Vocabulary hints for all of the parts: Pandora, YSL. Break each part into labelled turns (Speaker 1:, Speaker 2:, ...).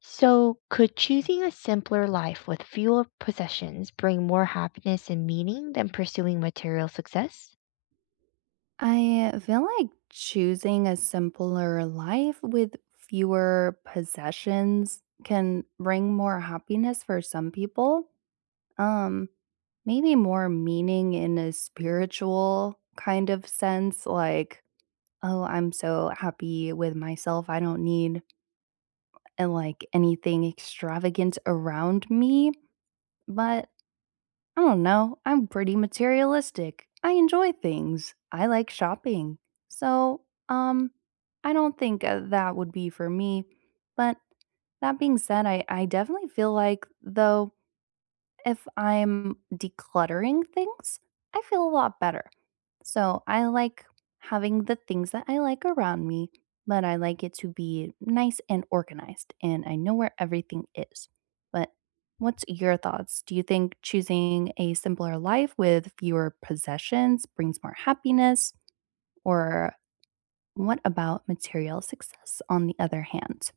Speaker 1: So, could choosing a simpler life with fewer possessions bring more happiness and meaning than pursuing material success?
Speaker 2: I feel like choosing a simpler life with fewer possessions can bring more happiness for some people. Um, Maybe more meaning in a spiritual kind of sense, like, oh, I'm so happy with myself. I don't need like anything extravagant around me. But I don't know. I'm pretty materialistic. I enjoy things. I like shopping. So, um, I don't think that would be for me. But that being said, I definitely feel like, though, if I'm decluttering things, I feel a lot better. So I like having the things that I like around me, but I like it to be nice and organized and I know where everything is. But what's your thoughts? Do you think choosing a simpler life with fewer possessions brings more happiness or what about material success, on the other hand?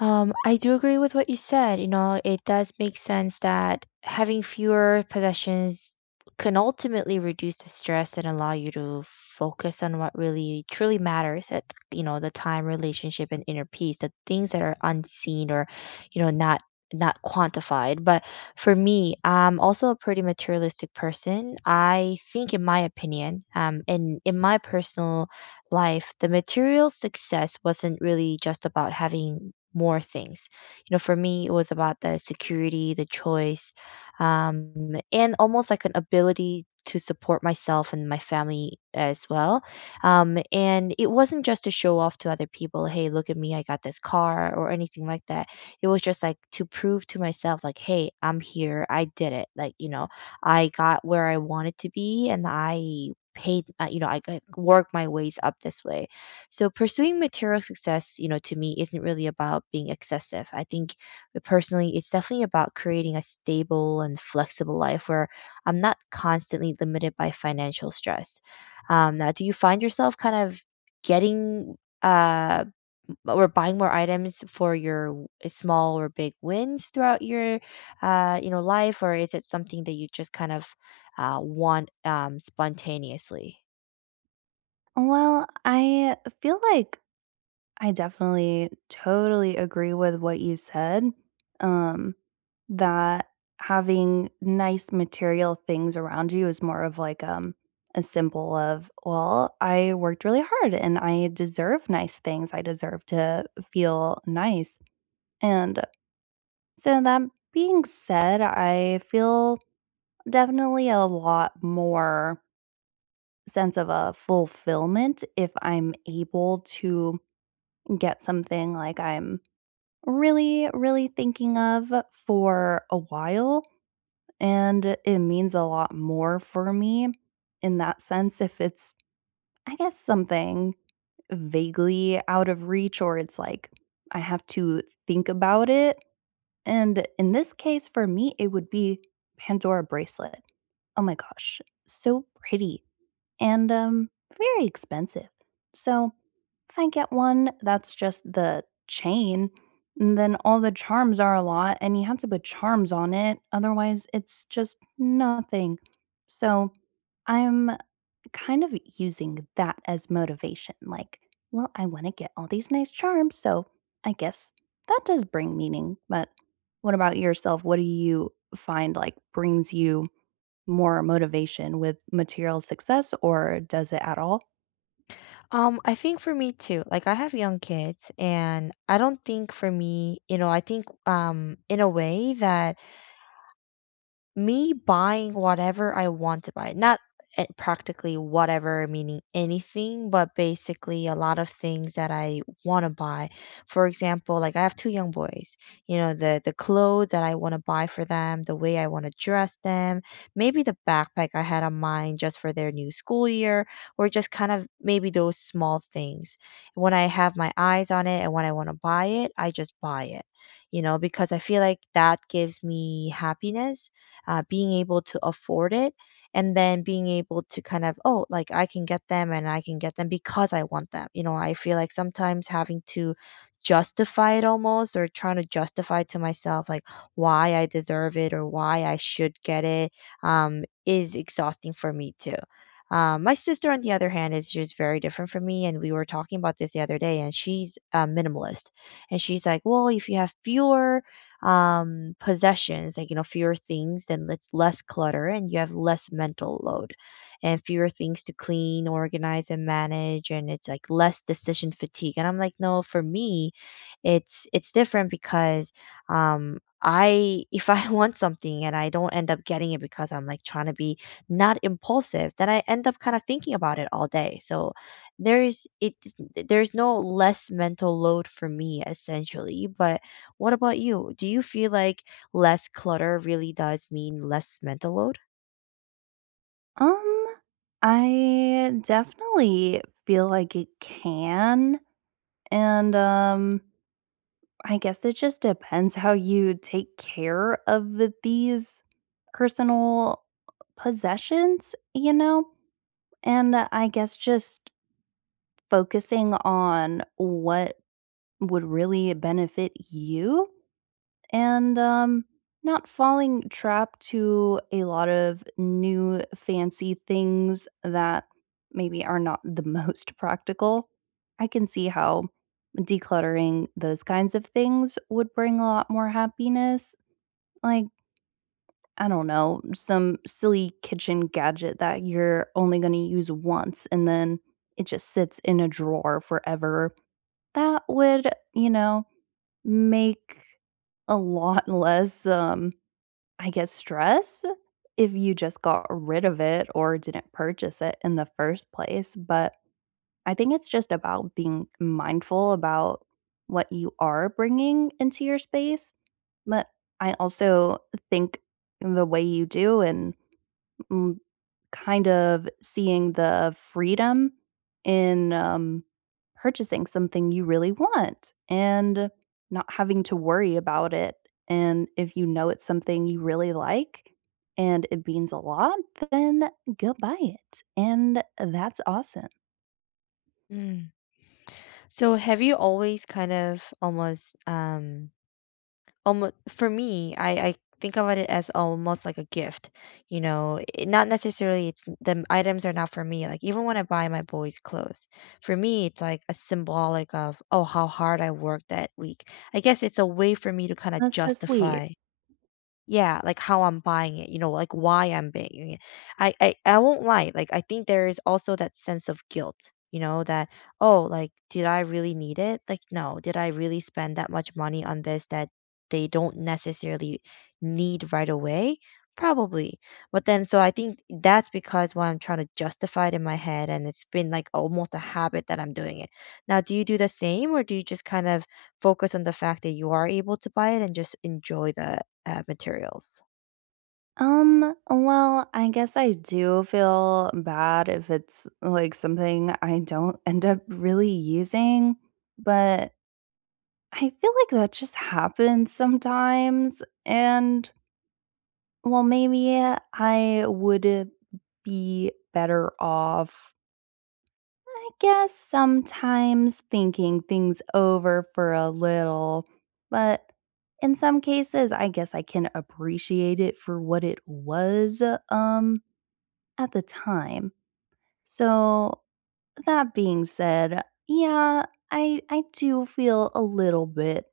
Speaker 1: I do agree with what you said. You know, it does make sense that having fewer possessions can ultimately reduce the stress and allow you to focus on what really truly matters at, you know, the time, relationship, and inner peace, the things that are unseen or, you know, not quantified. But for me, I'm also a pretty materialistic person. I think in my opinion, and in my personal life, the material success wasn't really just about having more things. You know, for me, it was about the security, the choice, and almost like an ability to support myself and my family as well. And it wasn't just to show off to other people, hey, look at me, I got this car or anything like that. It was just like to prove to myself, like, hey, I'm here, I did it. Like, you know, I got where I wanted to be and I paid you know, I could work my ways up this way. So pursuing material success, you know, to me isn't really about being excessive. I think personally it's definitely about creating a stable and flexible life where I'm not constantly limited by financial stress. Now, do you find yourself kind of getting uh but we're buying more items for your small or big wins throughout your you know, life, or is it something that you just kind of want spontaneously?
Speaker 2: Well, I feel like I definitely totally agree with what you said, um, that having nice material things around you is more of like, a symbol of, well, I worked really hard and I deserve nice things. I deserve to feel nice. And so that being said, I feel definitely a lot more sense of a fulfillment if I'm able to get something like I'm really, really thinking of for a while. And it means a lot more for me in that sense if it's, I guess, something vaguely out of reach or it's like I have to think about it. And in this case, for me, it would be Pandora bracelet. Oh my gosh, so pretty and very expensive. So if I get one that's just the chain, then all the charms are a lot and you have to put charms on it. Otherwise, it's just nothing. So I'm kind of using that as motivation. Like, well, I want to get all these nice charms. So I guess that does bring meaning. But what about yourself? What do you find like brings you more motivation with material success or does it at all?
Speaker 1: I think for me too, like I have young kids and I don't think for me, you know, I think in a way that me buying whatever I want to buy. Not practically whatever, meaning anything, but basically a lot of things that I want to buy. For example, like I have two young boys. You know, the clothes that I want to buy for them, the way I want to dress them, maybe the backpack I had on mine just for their new school year, or just kind of maybe those small things. When I have my eyes on it and when I want to buy it, I just buy it. You know, because I feel like that gives me happiness, being able to afford it, and then being able to kind of, oh, like I can get them, and I can get them because I want them. You know, I feel like sometimes having to justify it almost, or trying to justify to myself, like why I deserve it or why I should get it, is exhausting for me too. My sister on the other hand is just very different from me, and we were talking about this the other day, and she's a minimalist, and she's like, well, if you have fewer possessions, like, you know, fewer things, then it's less clutter and you have less mental load and fewer things to clean, organize, and manage. And it's like less decision fatigue. And I'm like, no, for me, it's different because I, if I want something and I don't end up getting it because I'm like trying to be not impulsive, then I end up kind of thinking about it all day. So there's it there's no less mental load for me essentially, but what about you? Do you feel like less clutter really does mean less mental load?
Speaker 2: Um, I definitely feel like it can. And, I guess it just depends how you take care of these personal possessions, you know? And I guess just focusing on what would really benefit you and not falling trap to a lot of new fancy things that maybe are not the most practical. I can see how decluttering those kinds of things would bring a lot more happiness. Like, I don't know, some silly kitchen gadget that you're only going to use once and then it just sits in a drawer forever. That would, you know, make a lot less I guess, stress if you just got rid of it or didn't purchase it in the first place, but I think it's just about being mindful about what you are bringing into your space, but I also think the way you do and mm, kind of seeing the freedom in, purchasing something you really want and not having to worry about it, and if you know it's something you really like and it means a lot, then go buy it, and that's awesome.
Speaker 1: Mm. So have you always kind of almost almost for me, I think about it as almost like a gift. You know, it, not necessarily it's the items are not for me. Like even when I buy my boys clothes, for me it's like a symbolic of, oh, how hard I worked that week. I guess it's a way for me to kind of
Speaker 2: That's so sweet.
Speaker 1: justify. Yeah, like how I'm buying it, you know, like why I'm buying it. I won't lie, like I think there is also that sense of guilt, you know, that, oh, like, did I really need it? Like, no, did I really spend that much money on this that they don't necessarily need right away? Probably. But then so I think that's because when I'm trying to justify it in my head, and it's been like almost a habit that I'm doing it. Now, do you do the same, or do you just kind of focus on the fact that you are able to buy it and just enjoy the materials?
Speaker 2: Well, I guess I do feel bad if it's, like, something I don't end up really using, but I feel like that just happens sometimes, and, well, maybe I would be better off, I guess, sometimes thinking things over for a little, but in some cases, I guess I can appreciate it for what it was, um, at the time. So, that being said, yeah, I do feel a little bit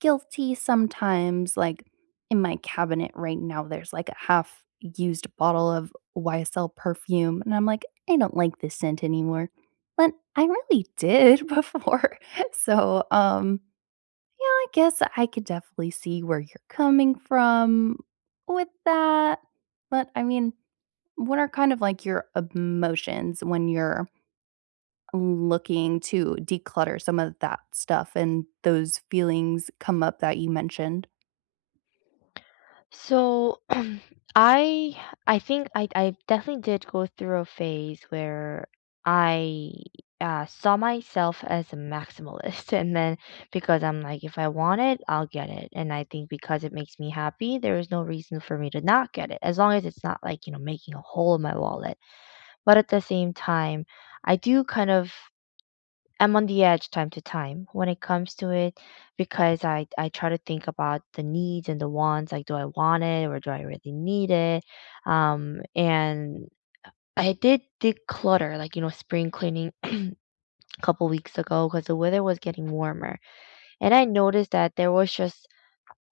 Speaker 2: guilty sometimes, like, in my cabinet right now, there's, like, a half used bottle of YSL perfume, and I'm like, "I don't like this scent anymore," but I really did before. So, yeah, I guess I could definitely see where you're coming from with that, but, I mean, what are kind of, like, your emotions when you're looking to declutter some of that stuff and those feelings come up that you mentioned?
Speaker 1: So I I think I definitely did go through a phase where I saw myself as a maximalist, and then because I'm like, if I want it, I'll get it, and I think because it makes me happy, there is no reason for me to not get it, as long as it's not like, you know, making a hole in my wallet. But at the same time, I do kind of, I'm on the edge time to time when it comes to it because I try to think about the needs and the wants. Like, do I want it or do I really need it? And I did declutter, like, you know, spring cleaning a couple weeks ago because the weather was getting warmer, and I noticed that there was just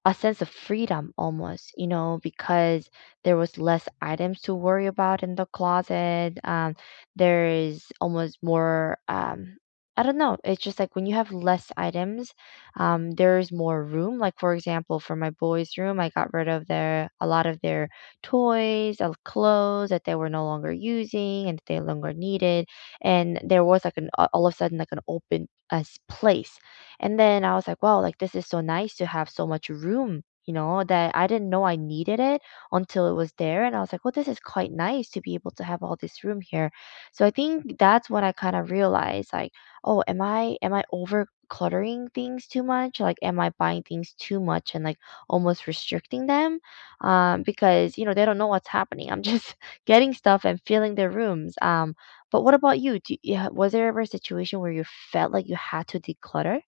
Speaker 1: a sense of freedom almost, you know, because there was less items to worry about in the closet. There is almost more. I don't know. It's just like when you have less items, there's more room. Like for example, for my boys' room, I got rid of their a lot of their toys, clothes that they were no longer using and that they no longer needed, and there was like all of a sudden like an open place, and then I was like, "Wow, like, this is so nice to have so much room," you know, that I didn't know I needed it until it was there, and I was like, "Well, this is quite nice to be able to have all this room here." So I think that's when I kind of realized, like, "Oh, am I over cluttering things too much? Like, am I buying things too much and, like, almost restricting them?" Because, you know, they don't know what's happening. I'm just getting stuff and filling their rooms. But what about you? Do you ha Was there ever a situation where you felt like you had to declutter?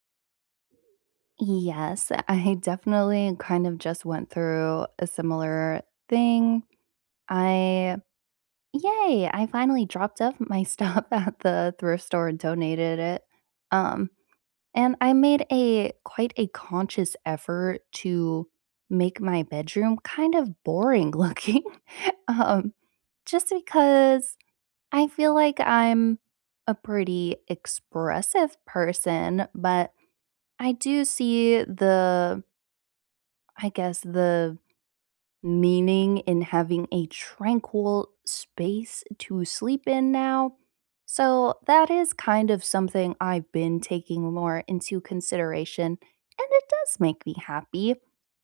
Speaker 2: Yes, I definitely kind of just went through a similar thing. I, yay, I finally dropped off my stuff at the thrift store and donated it. Um, and I made a quite a conscious effort to make my bedroom kind of boring looking. um, just because I feel like I'm a pretty expressive person, but I do see the I guess the meaning in having a tranquil space to sleep in now. So, that is kind of something I've been taking more into consideration, and it does make me happy.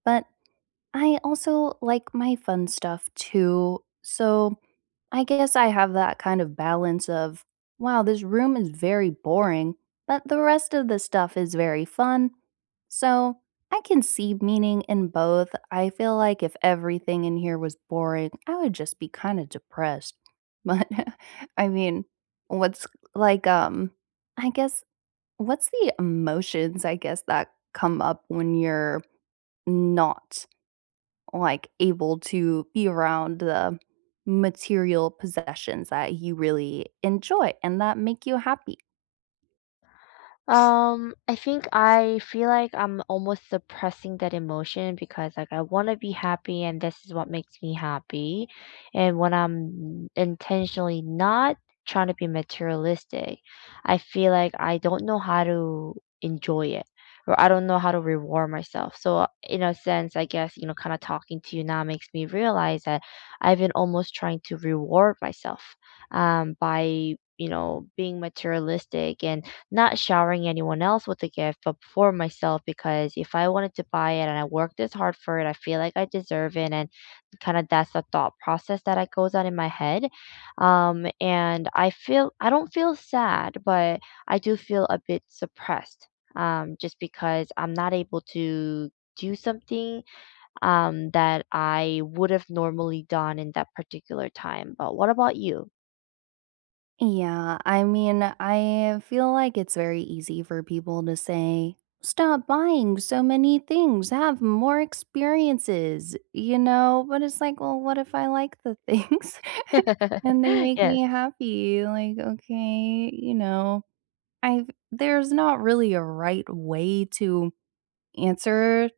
Speaker 2: But I also like my fun stuff too. So I guess I have that kind of balance of, wow, this room is very boring, but the rest of the stuff is very fun. So I can see meaning in both. I feel like if everything in here was boring, I would just be kind of depressed. But I mean, what's like, um, I guess, what's the emotions, I guess, that come up when you're not like, able to be around the material possessions that you really enjoy and that make you happy.
Speaker 1: I think I feel like I'm almost suppressing that emotion because like I want to be happy and this is what makes me happy. And when I'm intentionally not trying to be materialistic, I feel like I don't know how to enjoy it, or I don't know how to reward myself. So in a sense, I guess, you know, kind of talking to you now makes me realize that I've been almost trying to reward myself by, you know, being materialistic and not showering anyone else with the gift, but for myself, because if I wanted to buy it and I worked this hard for it, I feel like I deserve it, and kinda that's the thought process that I goes on in my head. And I don't feel sad, but I do feel a bit suppressed, just because I'm not able to do something, that I would have normally done in that particular time. But what about you?
Speaker 2: Yeah, I mean, I feel like it's very easy for people to say, "Stop buying so many things, have more experiences," you know? But it's like, "Well, what if I like the things and they make me
Speaker 1: Yes.
Speaker 2: happy?" Like, okay, you know, I there's not really a right way to answer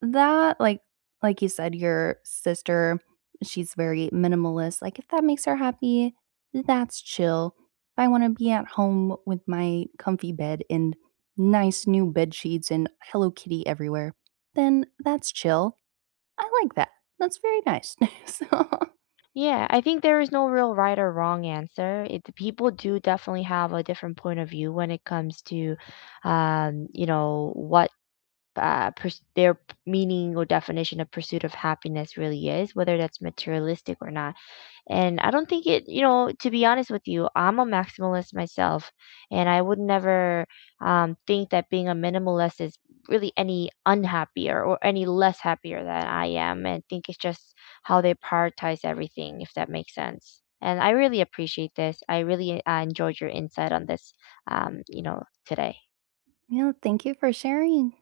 Speaker 2: that, like you said, your sister, she's very minimalist, like, if that makes her happy, that's chill. If I wanna be at home with my comfy bed and nice new bed sheets and Hello Kitty everywhere, then that's chill. I like that. That's very nice. So,
Speaker 1: Yeah, I think there is no real right or wrong answer. It, the people do definitely have a different point of view when it comes to, you know, what uh, pers- their p- meaning or definition of pursuit of happiness really is, whether that's materialistic or not. And I don't think it, you know, to be honest with you, I'm a maximalist myself, and I would never think that being a minimalist is really any unhappier or any less happier than I am. And I think it's just how they prioritize everything, if that makes sense. And I really appreciate this. I really enjoyed your insight on this, you know, today.
Speaker 2: yeah, thank you for sharing.